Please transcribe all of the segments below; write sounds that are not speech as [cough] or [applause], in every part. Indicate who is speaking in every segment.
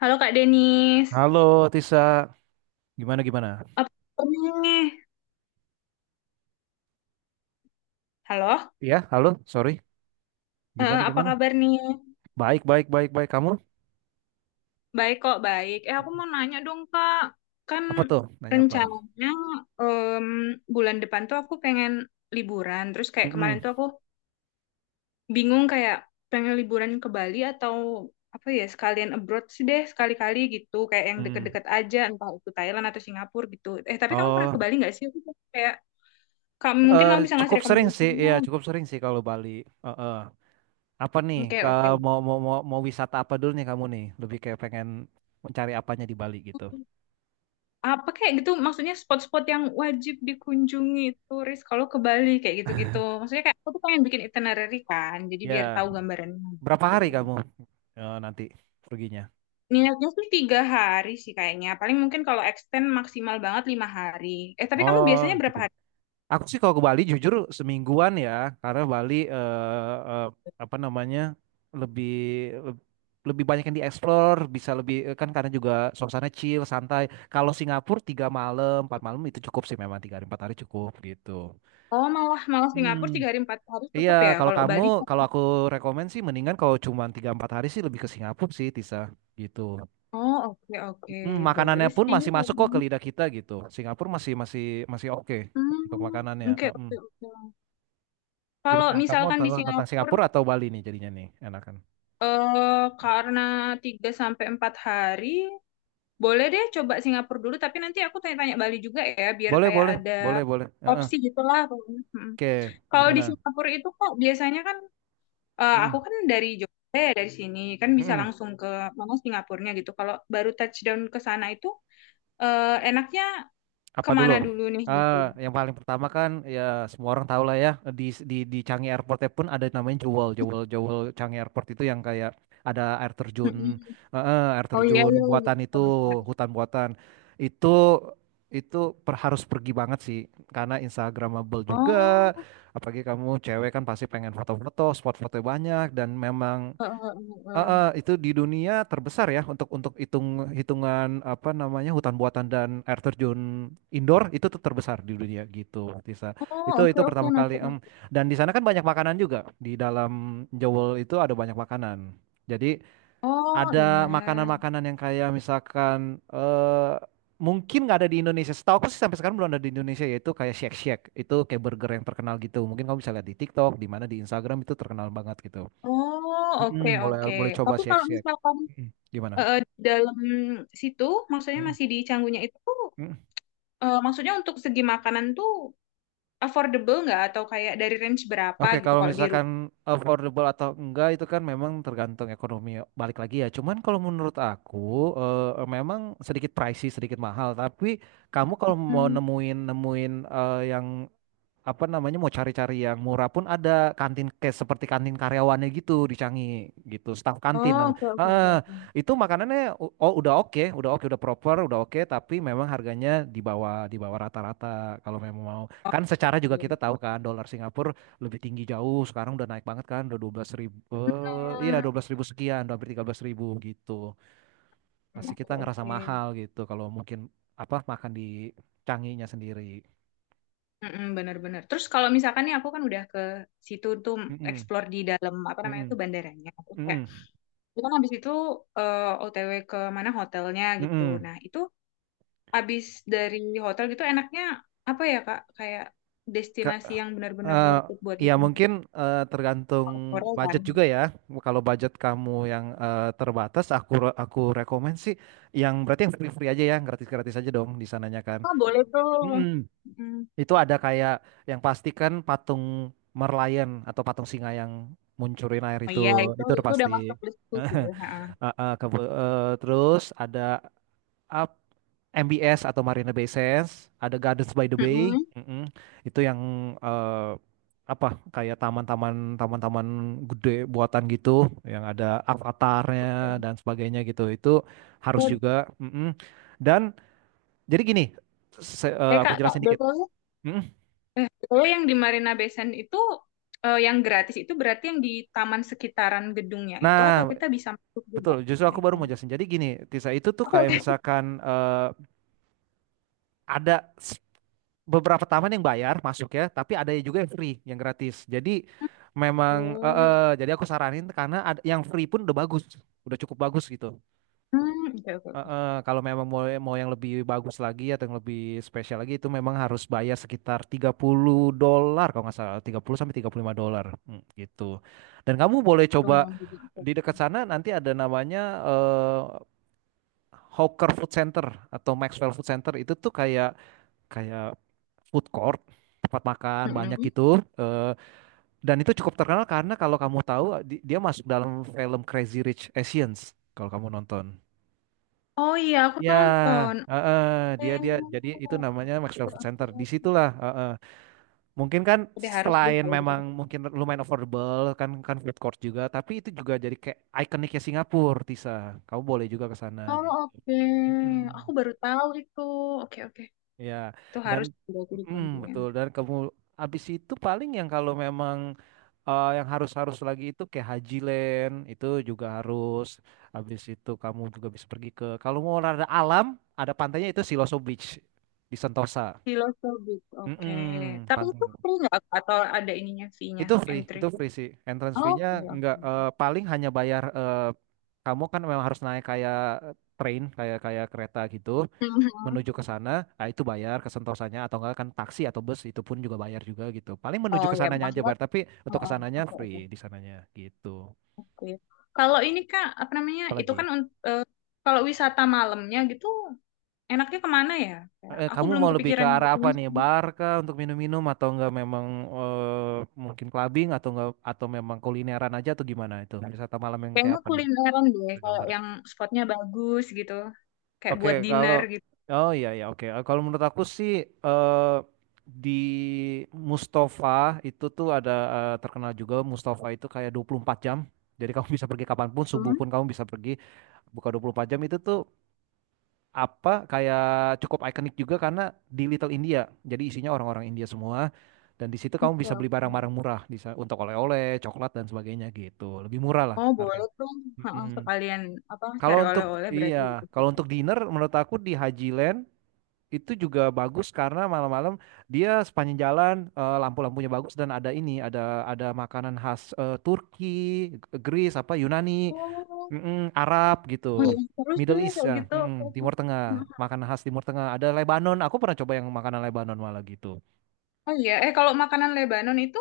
Speaker 1: Halo Kak Denis,
Speaker 2: Halo Tisa, gimana gimana?
Speaker 1: apa kabar nih? Halo.
Speaker 2: Iya, halo, sorry, gimana
Speaker 1: Apa
Speaker 2: gimana?
Speaker 1: kabar nih?
Speaker 2: Baik baik baik baik kamu
Speaker 1: Baik kok, baik. Aku mau nanya dong Kak, kan
Speaker 2: apa tuh? Nanya apa?
Speaker 1: rencananya em, bulan depan tuh aku pengen liburan. Terus kayak kemarin
Speaker 2: Mm-mm.
Speaker 1: tuh aku bingung kayak pengen liburan ke Bali atau apa ya sekalian abroad sih deh sekali-kali gitu. Kayak yang
Speaker 2: Mm.
Speaker 1: deket-deket aja, entah itu Thailand atau Singapura gitu. Tapi kamu pernah ke
Speaker 2: Oh,
Speaker 1: Bali nggak sih? Aku kayak kamu mungkin
Speaker 2: eh,
Speaker 1: kamu bisa ngasih
Speaker 2: cukup sering sih,
Speaker 1: rekomendasinya.
Speaker 2: iya cukup sering sih kalau Bali. Eh, eh. Apa nih?
Speaker 1: Oke,
Speaker 2: Ke,
Speaker 1: oke.
Speaker 2: mau, mau mau mau wisata apa dulu nih kamu nih? Lebih kayak pengen mencari apanya di Bali gitu?
Speaker 1: Apa kayak gitu maksudnya spot-spot yang wajib dikunjungi turis kalau ke Bali kayak gitu-gitu, maksudnya kayak aku tuh pengen bikin itinerary kan, jadi biar
Speaker 2: Ya,
Speaker 1: tahu gambarannya
Speaker 2: berapa
Speaker 1: gitu.
Speaker 2: hari kamu nanti perginya?
Speaker 1: Niatnya sih tiga hari sih kayaknya, paling mungkin kalau extend maksimal banget lima hari. Tapi kamu
Speaker 2: Oh,
Speaker 1: biasanya berapa
Speaker 2: cukup.
Speaker 1: hari?
Speaker 2: Aku sih kalau ke Bali jujur semingguan ya, karena Bali apa namanya lebih leb- lebih banyak yang dieksplor, bisa lebih kan karena juga suasana chill, santai. Kalau Singapura tiga malam, empat malam itu cukup sih, memang tiga hari empat hari cukup gitu.
Speaker 1: Oh, malah malah
Speaker 2: Hmm.
Speaker 1: Singapura tiga hari empat hari
Speaker 2: Iya,
Speaker 1: cukup ya,
Speaker 2: kalau
Speaker 1: kalau
Speaker 2: kamu,
Speaker 1: Bali kan?
Speaker 2: kalau aku rekomen sih mendingan kalau cuma tiga empat hari sih lebih ke Singapura sih, Tisa, gitu.
Speaker 1: Oh, oke, oke.
Speaker 2: Hmm, makanannya
Speaker 1: Boleh
Speaker 2: pun
Speaker 1: sih.
Speaker 2: masih masuk kok ke lidah kita gitu. Singapura masih masih masih oke untuk makanannya.
Speaker 1: Hmm, oke,
Speaker 2: Mm.
Speaker 1: oke, oke. Kalau
Speaker 2: Gimana kamu
Speaker 1: misalkan di
Speaker 2: tentang, tentang
Speaker 1: Singapura,
Speaker 2: Singapura atau Bali nih jadinya nih enakan?
Speaker 1: karena 3 sampai 4 hari. Boleh deh coba Singapura dulu, tapi nanti aku tanya-tanya Bali juga ya, biar
Speaker 2: Boleh
Speaker 1: kayak
Speaker 2: boleh
Speaker 1: ada
Speaker 2: boleh boleh. Heeh.
Speaker 1: opsi gitulah. Pokoknya.
Speaker 2: Oke,
Speaker 1: Kalau di
Speaker 2: gimana?
Speaker 1: Singapura itu kok biasanya kan, aku
Speaker 2: Mm-mm.
Speaker 1: kan dari Jogja ya, dari sini, kan bisa
Speaker 2: Mm-mm.
Speaker 1: langsung ke mana Singapurnya gitu. Kalau baru touchdown ke sana itu, enaknya
Speaker 2: Apa dulu?
Speaker 1: kemana dulu nih gitu.
Speaker 2: Yang paling pertama kan ya semua orang tahu lah ya, di di Changi Airportnya pun ada namanya Jewel Jewel Jewel Changi Airport itu yang kayak ada air terjun,
Speaker 1: Mm-mm.
Speaker 2: air
Speaker 1: Oh, iya
Speaker 2: terjun
Speaker 1: iya
Speaker 2: buatan
Speaker 1: gitu.
Speaker 2: itu,
Speaker 1: Bentar.
Speaker 2: hutan buatan. Itu itu harus pergi banget sih karena Instagramable juga,
Speaker 1: Oh,
Speaker 2: apalagi kamu cewek kan pasti pengen foto-foto, spot foto banyak, dan memang
Speaker 1: eh, eh, eh, eh.
Speaker 2: Itu di dunia terbesar ya untuk hitungan apa namanya, hutan buatan dan air terjun indoor itu tuh terbesar di dunia gitu Tisa.
Speaker 1: Oh,
Speaker 2: Itu
Speaker 1: oke, oke,
Speaker 2: pertama
Speaker 1: noted,
Speaker 2: kali
Speaker 1: noted.
Speaker 2: Dan di sana kan banyak makanan juga. Di dalam Jewel itu ada banyak makanan. Jadi
Speaker 1: Oh iya.
Speaker 2: ada makanan-makanan yang kayak misalkan mungkin nggak ada di Indonesia. Setahu aku sih sampai sekarang belum ada di Indonesia, yaitu kayak Shake Shack itu, kayak burger yang terkenal gitu. Mungkin kamu bisa lihat di TikTok, di mana di Instagram itu terkenal banget gitu.
Speaker 1: Oh,
Speaker 2: Mm-mm,
Speaker 1: oke,
Speaker 2: boleh
Speaker 1: oke.
Speaker 2: boleh coba
Speaker 1: Tapi kalau
Speaker 2: siak-siak.
Speaker 1: misalkan
Speaker 2: Mm-mm. Gimana?
Speaker 1: di dalam situ, maksudnya
Speaker 2: Mm-mm,
Speaker 1: masih di Canggunya itu, tuh,
Speaker 2: mm-mm.
Speaker 1: maksudnya untuk segi makanan tuh affordable nggak, atau kayak dari range berapa
Speaker 2: Oke,
Speaker 1: gitu
Speaker 2: kalau
Speaker 1: kalau di
Speaker 2: misalkan
Speaker 1: Rupiah?
Speaker 2: affordable atau enggak itu kan memang tergantung ekonomi, balik lagi ya. Cuman kalau menurut aku memang sedikit pricey, sedikit mahal. Tapi kamu kalau mau
Speaker 1: Hmm.
Speaker 2: nemuin nemuin yang apa namanya, mau cari-cari yang murah pun ada kantin, kayak seperti kantin karyawannya gitu di Canggih gitu, staf kantin
Speaker 1: Oh,
Speaker 2: namanya.
Speaker 1: oke, oke, oke, oke.
Speaker 2: Itu makanannya oh udah oke, udah oke, udah proper, udah oke, tapi memang harganya di bawah rata-rata. Kalau memang mau, kan secara juga kita tahu
Speaker 1: Oke.
Speaker 2: kan dolar Singapura lebih tinggi jauh sekarang, udah naik banget kan, udah dua belas ribu, iya
Speaker 1: Hmm.
Speaker 2: dua belas ribu sekian, udah hampir tiga belas ribu gitu, masih kita
Speaker 1: Oke,
Speaker 2: ngerasa
Speaker 1: oke.
Speaker 2: mahal gitu kalau mungkin apa makan di Canggihnya sendiri.
Speaker 1: Mm-mm, bener-bener. Terus kalau misalkan nih aku kan udah ke situ tuh,
Speaker 2: Mm-mm,
Speaker 1: explore di dalam apa namanya
Speaker 2: mm-mm,
Speaker 1: tuh bandaranya. Terus kayak,
Speaker 2: mm-mm.
Speaker 1: itu kan habis itu OTW ke mana hotelnya gitu.
Speaker 2: Mm-mm.
Speaker 1: Nah itu abis dari hotel gitu, enaknya apa ya Kak? Kayak
Speaker 2: Ka-
Speaker 1: destinasi yang benar-benar
Speaker 2: eh,
Speaker 1: worth it buat
Speaker 2: ya
Speaker 1: dikunjungi.
Speaker 2: mungkin tergantung
Speaker 1: Korea kan?
Speaker 2: budget juga ya. Kalau budget kamu yang terbatas, aku rekomend sih yang berarti yang free-free aja ya, yang gratis-gratis aja dong di sananya kan.
Speaker 1: Oh, boleh tuh.
Speaker 2: Mm-mm.
Speaker 1: Mm.
Speaker 2: Itu ada kayak yang pasti kan patung Merlion, atau patung singa yang muncurin air
Speaker 1: Oh iya,
Speaker 2: itu udah
Speaker 1: itu udah
Speaker 2: pasti.
Speaker 1: masuk listku sih.
Speaker 2: [laughs]
Speaker 1: Ha.
Speaker 2: Eh, eh, ke- Terus ada up MBS atau Marina Bay Sands, ada Gardens by the Bay,
Speaker 1: Mm-mm.
Speaker 2: mm-mm. Itu yang eh, apa, kayak taman-taman gede buatan gitu, yang ada avatarnya dan sebagainya gitu. Itu harus
Speaker 1: Eh
Speaker 2: juga, mm-mm. Dan jadi gini,
Speaker 1: eh,
Speaker 2: aku
Speaker 1: Kak, Kak,
Speaker 2: jelasin dikit.
Speaker 1: BTW,
Speaker 2: Mm-mm.
Speaker 1: BTW yang di Marina Bay Sands itu, yang gratis itu berarti yang di taman sekitaran gedungnya itu, atau
Speaker 2: Nah,
Speaker 1: kita bisa masuk juga?
Speaker 2: betul. Justru aku
Speaker 1: Naik
Speaker 2: baru mau
Speaker 1: ke-
Speaker 2: jelasin. Jadi gini Tisa, itu tuh kayak misalkan ada beberapa taman yang bayar masuk ya, tapi ada juga yang free, yang gratis. Jadi memang
Speaker 1: Hmm,
Speaker 2: jadi aku saranin karena ada, yang free pun udah bagus, udah cukup bagus gitu.
Speaker 1: oke, oke. Oke.
Speaker 2: Kalau memang mau mau yang lebih bagus lagi atau yang lebih spesial lagi itu memang harus bayar sekitar 30 dolar, kalau nggak salah 30 sampai 35 dolar. Hmm, gitu. Dan kamu boleh coba
Speaker 1: Lumayan juga. Oke,
Speaker 2: di
Speaker 1: oke.
Speaker 2: dekat sana nanti, ada namanya eh, Hawker Food Center atau Maxwell Food Center, itu tuh kayak kayak food court, tempat makan banyak
Speaker 1: Mm-mm.
Speaker 2: gitu. Eh, dan itu cukup terkenal karena kalau kamu tahu, dia masuk dalam film Crazy Rich Asians, kalau kamu nonton
Speaker 1: Oh iya, aku
Speaker 2: ya.
Speaker 1: nonton.
Speaker 2: Heeh, dia dia
Speaker 1: Hmm.
Speaker 2: jadi itu namanya
Speaker 1: Oke,
Speaker 2: Maxwell Food
Speaker 1: oke.
Speaker 2: Center, di situlah. Heeh, mungkin kan,
Speaker 1: Udah harus deh
Speaker 2: selain
Speaker 1: kalau gitu.
Speaker 2: memang mungkin lumayan affordable kan, kan food court juga, tapi itu juga jadi kayak ikoniknya Singapura Tisa, kamu boleh juga ke sana
Speaker 1: Oh,
Speaker 2: gitu.
Speaker 1: oke. Aku
Speaker 2: Mm-mm.
Speaker 1: baru tahu itu. Oke, oke.
Speaker 2: Ya,
Speaker 1: Itu harus
Speaker 2: dan
Speaker 1: berarti di
Speaker 2: mm,
Speaker 1: kontingen.
Speaker 2: betul. Dan kamu habis itu paling, yang kalau memang yang harus harus lagi itu kayak Haji Land, itu juga harus. Habis itu kamu juga bisa pergi ke, kalau mau olahraga alam, ada pantainya itu Siloso Beach di Sentosa.
Speaker 1: Filosobis. Oke.
Speaker 2: Mm-mm,
Speaker 1: Tapi
Speaker 2: pantai
Speaker 1: itu free nggak? Atau ada ininya, fee-nya,
Speaker 2: itu free,
Speaker 1: entry
Speaker 2: itu
Speaker 1: fee?
Speaker 2: free sih entrance fee-nya,
Speaker 1: Oke,
Speaker 2: nggak
Speaker 1: oke.
Speaker 2: paling hanya bayar, kamu kan memang harus naik kayak train, kayak kayak kereta gitu
Speaker 1: Mhm.
Speaker 2: menuju ke sana. Nah itu bayar ke Sentosanya, atau enggak kan taksi atau bus itu pun juga bayar juga gitu, paling menuju
Speaker 1: Oh
Speaker 2: ke
Speaker 1: ya,
Speaker 2: sananya aja
Speaker 1: maksudnya.
Speaker 2: bayar, tapi untuk ke
Speaker 1: Heeh.
Speaker 2: sananya
Speaker 1: Oke,
Speaker 2: free
Speaker 1: oke.
Speaker 2: di sananya gitu.
Speaker 1: Oke. Kalau ini Kak, apa namanya? Itu kan
Speaker 2: Apalagi
Speaker 1: kalau wisata malamnya gitu, enaknya kemana ya? Kayak aku
Speaker 2: Kamu
Speaker 1: belum
Speaker 2: mau lebih ke
Speaker 1: kepikiran yang
Speaker 2: arah apa
Speaker 1: itunya.
Speaker 2: nih? Bar kah, untuk minum-minum, atau enggak memang mungkin clubbing, atau enggak atau memang kulineran aja, atau gimana itu? Wisata malam yang kayak
Speaker 1: Kayaknya
Speaker 2: apa nih?
Speaker 1: kulineran deh,
Speaker 2: Ada
Speaker 1: kayak
Speaker 2: Gambar.
Speaker 1: yang spotnya bagus gitu. Kayak
Speaker 2: Oke,
Speaker 1: buat
Speaker 2: kalau
Speaker 1: dinner gitu.
Speaker 2: oh iya iya oke. Kalau menurut aku sih, eh, di Mustafa itu tuh ada, terkenal juga Mustafa itu, kayak 24 jam. Jadi kamu bisa pergi kapanpun, subuh pun
Speaker 1: Hmm,
Speaker 2: kamu bisa pergi. Buka 24 jam itu tuh apa, kayak cukup ikonik juga karena di Little India. Jadi isinya orang-orang India semua, dan di situ kamu
Speaker 1: oke,
Speaker 2: bisa beli
Speaker 1: oke.
Speaker 2: barang-barang murah, bisa untuk oleh-oleh, coklat dan sebagainya gitu. Lebih murah lah
Speaker 1: Oh, boleh
Speaker 2: harganya.
Speaker 1: tuh. Heeh,
Speaker 2: Mm-mm.
Speaker 1: sekalian apa
Speaker 2: Kalau
Speaker 1: cari
Speaker 2: untuk
Speaker 1: oleh-oleh
Speaker 2: iya,
Speaker 1: berarti gitu.
Speaker 2: kalau untuk dinner menurut aku di Haji Land itu juga bagus, karena malam-malam dia sepanjang jalan lampu-lampunya bagus, dan ada ini, ada makanan khas Turki, Greece apa Yunani,
Speaker 1: Oh,
Speaker 2: mm-mm, Arab
Speaker 1: oh
Speaker 2: gitu,
Speaker 1: iya, terus sih
Speaker 2: Middle East
Speaker 1: kayak
Speaker 2: ya,
Speaker 1: gitu.
Speaker 2: mm-mm,
Speaker 1: Oke.
Speaker 2: Timur Tengah, makanan khas Timur Tengah. Ada Lebanon, aku pernah coba yang makanan Lebanon malah gitu.
Speaker 1: Oh iya, kalau makanan Lebanon itu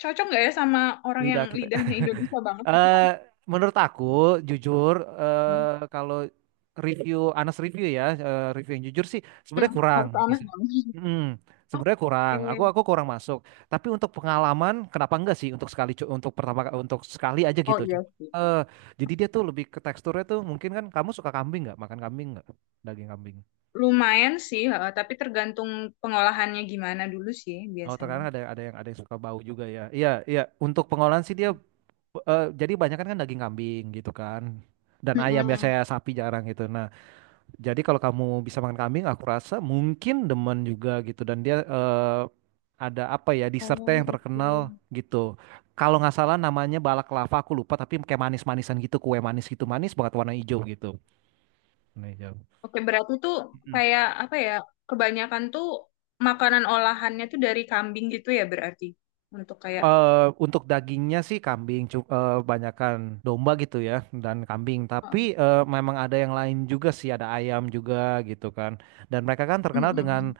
Speaker 1: cocok nggak ya sama orang yang
Speaker 2: Lidah kita.
Speaker 1: lidahnya Indonesia
Speaker 2: [laughs]
Speaker 1: banget gitu kan?
Speaker 2: Eh, Menurut aku, jujur,
Speaker 1: Hmm.
Speaker 2: kalau review, honest review ya, review yang jujur sih,
Speaker 1: Hmm,
Speaker 2: sebenarnya kurang
Speaker 1: harus
Speaker 2: di
Speaker 1: aneh
Speaker 2: sini.
Speaker 1: dong.
Speaker 2: Mm, sebenarnya kurang. Aku
Speaker 1: Oke.
Speaker 2: aku kurang masuk. Tapi untuk pengalaman, kenapa enggak sih, untuk sekali, untuk pertama, untuk sekali aja
Speaker 1: Oh
Speaker 2: gitu.
Speaker 1: iya sih.
Speaker 2: Eh, jadi dia tuh lebih ke teksturnya tuh, mungkin kan kamu suka kambing nggak? Makan kambing nggak? Daging kambing.
Speaker 1: Lumayan sih, heeh, tapi tergantung pengolahannya gimana dulu sih
Speaker 2: Oh,
Speaker 1: biasanya.
Speaker 2: terkadang ada yang suka bau juga ya. Iya, iya. Untuk pengolahan sih dia jadi banyak kan daging kambing gitu kan, dan ayam, biasanya sapi jarang gitu. Nah, jadi kalau kamu bisa makan kambing aku rasa mungkin demen juga gitu. Dan dia ada apa ya,
Speaker 1: Oh,
Speaker 2: dessertnya yang terkenal
Speaker 1: oke.
Speaker 2: gitu, kalau nggak salah namanya balak lava, aku lupa, tapi kayak manis-manisan gitu, kue manis gitu, manis banget, warna hijau gitu, warna hijau
Speaker 1: Oke, berarti tuh
Speaker 2: Mm.
Speaker 1: kayak apa ya? Kebanyakan tuh makanan olahannya tuh dari kambing gitu ya berarti. Untuk kayak.
Speaker 2: Untuk dagingnya sih kambing, banyakan domba gitu ya, dan kambing. Tapi
Speaker 1: Heeh.
Speaker 2: memang ada yang lain juga sih, ada ayam juga gitu kan. Dan mereka kan terkenal dengan
Speaker 1: Mm-mm.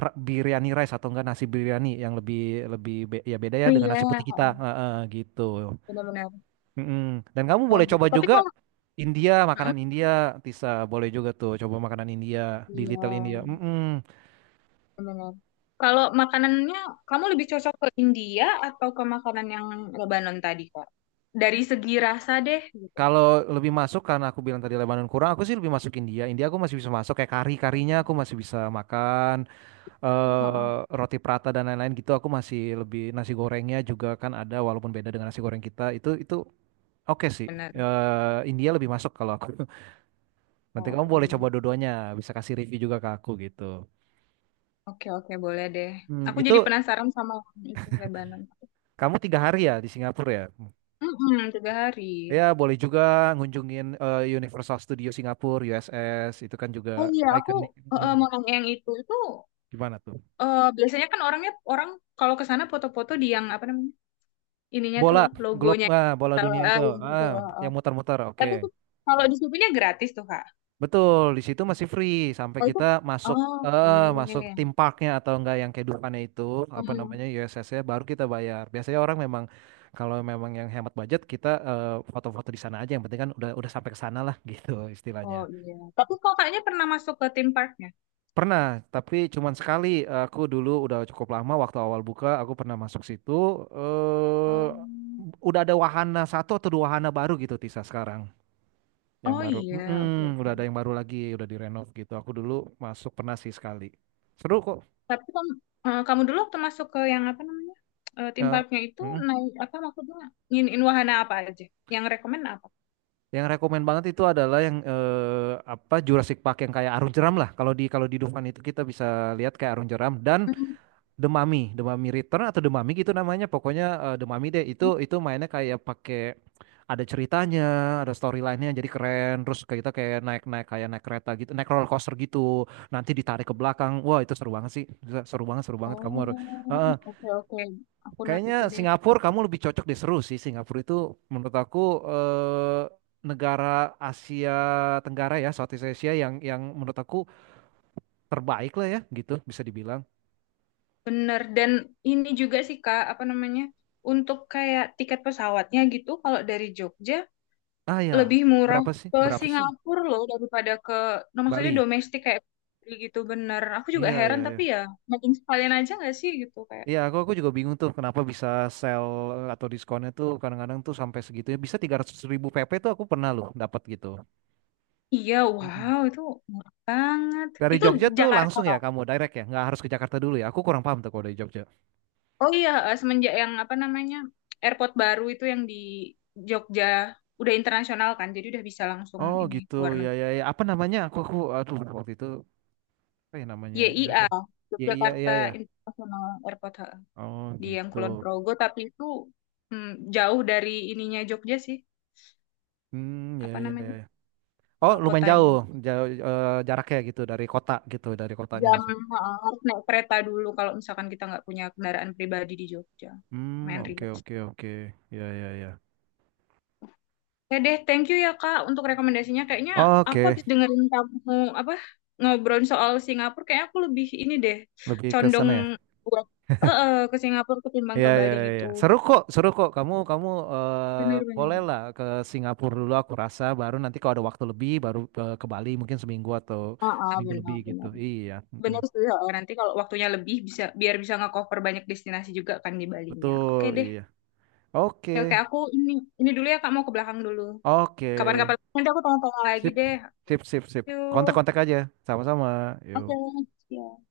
Speaker 2: biryani rice atau enggak nasi biryani, yang lebih lebih be- ya beda ya
Speaker 1: Oh
Speaker 2: dengan
Speaker 1: iya,
Speaker 2: nasi putih kita.
Speaker 1: heeh.
Speaker 2: Gitu.
Speaker 1: Benar-benar.
Speaker 2: Mm-mm. Dan kamu
Speaker 1: Oh
Speaker 2: boleh
Speaker 1: gitu.
Speaker 2: coba
Speaker 1: Tapi
Speaker 2: juga
Speaker 1: kalau.
Speaker 2: India,
Speaker 1: Heeh.
Speaker 2: makanan India, Tisa, boleh juga tuh coba makanan India di
Speaker 1: Iya,
Speaker 2: Little India. Mm-mm.
Speaker 1: benar. Kalau makanannya kamu lebih cocok ke India atau ke makanan yang Lebanon tadi, Kak? Dari segi rasa deh gitu.
Speaker 2: Kalau lebih masuk karena aku bilang tadi Lebanon kurang, aku sih lebih masuk India. India aku masih bisa masuk, kayak kari-karinya aku masih bisa makan,
Speaker 1: Heeh.
Speaker 2: roti prata dan lain-lain gitu. Aku masih lebih nasi gorengnya juga kan ada, walaupun beda dengan nasi goreng kita. Itu oke sih.
Speaker 1: Benar.
Speaker 2: Eh, India lebih masuk kalau aku. [laughs] Nanti kamu boleh
Speaker 1: Oke.
Speaker 2: coba dua-duanya, bisa kasih review juga ke aku gitu.
Speaker 1: Oke, oke, boleh deh.
Speaker 2: Hmm,
Speaker 1: Aku jadi
Speaker 2: itu
Speaker 1: penasaran sama yang itu Lebanon.
Speaker 2: kamu tiga hari ya di Singapura ya?
Speaker 1: Mm-mm, tiga hari.
Speaker 2: Ya boleh juga ngunjungin Universal Studio Singapura, USS itu kan juga
Speaker 1: Oh iya, aku
Speaker 2: ikonik. Hmm,
Speaker 1: mau nanya yang itu. Itu
Speaker 2: gimana tuh?
Speaker 1: biasanya kan orangnya orang kalau ke sana foto-foto di yang apa namanya? Ininya tuh
Speaker 2: Bola,
Speaker 1: loh,
Speaker 2: glob,
Speaker 1: logonya.
Speaker 2: ah, bola
Speaker 1: Kalau
Speaker 2: dunia itu,
Speaker 1: yang itu
Speaker 2: ah,
Speaker 1: loh, eh.
Speaker 2: yang muter-muter, oke.
Speaker 1: Tapi tuh kalau di Shopee-nya gratis tuh, Kak.
Speaker 2: Betul, di situ masih free sampai
Speaker 1: Oh itu,
Speaker 2: kita masuk,
Speaker 1: oh,
Speaker 2: masuk tim
Speaker 1: oke.
Speaker 2: parknya atau enggak, yang kehidupannya itu, apa
Speaker 1: Hmm.
Speaker 2: namanya, USS ya, baru kita bayar. Biasanya orang memang kalau memang yang hemat budget kita, foto-foto di sana aja, yang penting kan udah sampai ke sana lah, [laughs] gitu istilahnya.
Speaker 1: Oh iya. Tapi kok kayaknya pernah masuk ke theme parknya?
Speaker 2: Pernah, tapi cuman sekali. Aku dulu udah cukup lama waktu awal buka, aku pernah masuk situ, eh
Speaker 1: Hmm.
Speaker 2: udah ada wahana, satu atau dua wahana baru gitu Tisa sekarang. Yang
Speaker 1: Oh
Speaker 2: baru.
Speaker 1: iya, oke.
Speaker 2: Mm-mm, udah ada
Speaker 1: Oke.
Speaker 2: yang baru lagi, udah direnov gitu. Aku dulu masuk pernah sih sekali. Seru kok.
Speaker 1: Tapi kamu, kamu dulu waktu masuk ke yang apa namanya? Theme
Speaker 2: Eh,
Speaker 1: parknya itu
Speaker 2: mm.
Speaker 1: naik apa maksudnya? Nginiin wahana apa aja? Yang rekomen apa?
Speaker 2: Yang rekomend banget itu adalah yang apa, Jurassic Park yang kayak Arung Jeram lah. Kalau di Dufan itu kita bisa lihat kayak Arung Jeram. Dan The Mummy, The Mummy Return atau The Mummy gitu namanya. Pokoknya The Mummy deh itu mainnya kayak pakai, ada ceritanya, ada storyline-nya, jadi keren. Terus kayak kita kayak naik-naik, kayak naik kereta gitu, naik roller coaster gitu. Nanti ditarik ke belakang. Wah, itu seru banget sih. Seru banget, seru banget, kamu
Speaker 1: Oh,
Speaker 2: harus. Eh, eh,
Speaker 1: oke, oke. Aku note
Speaker 2: kayaknya
Speaker 1: itu deh.
Speaker 2: Singapura kamu lebih cocok deh, seru sih. Singapura itu menurut aku eh negara Asia Tenggara ya, Southeast Asia, yang menurut aku terbaik lah ya gitu, bisa dibilang.
Speaker 1: Bener. Dan ini juga sih Kak, apa namanya? Untuk kayak tiket pesawatnya gitu, kalau dari Jogja
Speaker 2: Ah ya,
Speaker 1: lebih murah
Speaker 2: berapa sih?
Speaker 1: ke
Speaker 2: Berapa sih?
Speaker 1: Singapura loh daripada ke, no, maksudnya
Speaker 2: Bali.
Speaker 1: domestik kayak gitu, bener. Aku juga
Speaker 2: Iya, iya,
Speaker 1: heran,
Speaker 2: iya.
Speaker 1: tapi ya makin sekalian aja nggak sih gitu kayak.
Speaker 2: Iya, aku juga bingung tuh kenapa bisa sell, atau diskonnya tuh kadang-kadang tuh sampai segitunya. Bisa 300 ribu PP tuh aku pernah loh dapat gitu.
Speaker 1: Iya,
Speaker 2: Mm-mm.
Speaker 1: wow itu murah banget.
Speaker 2: Dari
Speaker 1: Itu
Speaker 2: Jogja tuh
Speaker 1: Jakarta.
Speaker 2: langsung ya, kamu direct ya, nggak harus ke Jakarta dulu ya. Aku kurang paham tuh kalau dari Jogja.
Speaker 1: Oh iya, semenjak yang apa namanya airport baru itu yang di Jogja udah internasional kan, jadi udah bisa langsung
Speaker 2: Oh
Speaker 1: ini
Speaker 2: gitu,
Speaker 1: ke luar
Speaker 2: ya
Speaker 1: negeri.
Speaker 2: ya ya. Apa namanya? Aku aduh, waktu itu apa ya namanya? Ya aku.
Speaker 1: YIA,
Speaker 2: Iya iya iya
Speaker 1: Yogyakarta
Speaker 2: ya.
Speaker 1: International Airport. Ha.
Speaker 2: Oh
Speaker 1: Di yang
Speaker 2: gitu.
Speaker 1: Kulon Progo, tapi itu mm, jauh dari ininya Jogja sih,
Speaker 2: Hmm, ya
Speaker 1: apa
Speaker 2: ya ya.
Speaker 1: namanya
Speaker 2: Ya. Oh lumayan
Speaker 1: kotanya.
Speaker 2: jauh, jauh, jaraknya gitu dari kota, gitu dari kotanya
Speaker 1: Jam,
Speaker 2: masuk.
Speaker 1: ha, harus naik kereta dulu kalau misalkan kita nggak punya kendaraan pribadi di Jogja,
Speaker 2: Hmm,
Speaker 1: main
Speaker 2: oke
Speaker 1: ribet.
Speaker 2: oke oke. Ya ya ya.
Speaker 1: Ya deh, thank you ya Kak untuk rekomendasinya. Kayaknya aku
Speaker 2: Oke.
Speaker 1: habis dengerin kamu apa ngobrol soal Singapura, kayak aku lebih ini deh,
Speaker 2: Lebih ke
Speaker 1: condong
Speaker 2: sana ya.
Speaker 1: buat
Speaker 2: [laughs]
Speaker 1: ke Singapura ketimbang
Speaker 2: Iya,
Speaker 1: ke
Speaker 2: iya,
Speaker 1: Bali gitu.
Speaker 2: iya. Seru kok, seru kok. Kamu kamu eh
Speaker 1: Benar-benar.
Speaker 2: bolehlah ke Singapura dulu aku rasa, baru nanti kalau ada waktu lebih baru ke Bali mungkin seminggu atau
Speaker 1: Ah,
Speaker 2: seminggu lebih gitu.
Speaker 1: benar-benar.
Speaker 2: Iya. Mm-mm.
Speaker 1: Benar sih. Heeh. Nanti kalau waktunya lebih bisa biar bisa nge-cover banyak destinasi juga kan di Balinya.
Speaker 2: Betul,
Speaker 1: Oke deh.
Speaker 2: iya. Oke.
Speaker 1: Ya, oke aku ini dulu ya Kak, mau ke belakang dulu.
Speaker 2: Oke.
Speaker 1: Kapan-kapan nanti aku tanya-tanya lagi
Speaker 2: Sip.
Speaker 1: deh.
Speaker 2: Sip, sip, sip.
Speaker 1: Yuk.
Speaker 2: Kontak-kontak aja. Sama-sama.
Speaker 1: Oke.
Speaker 2: Yuk.
Speaker 1: Ya.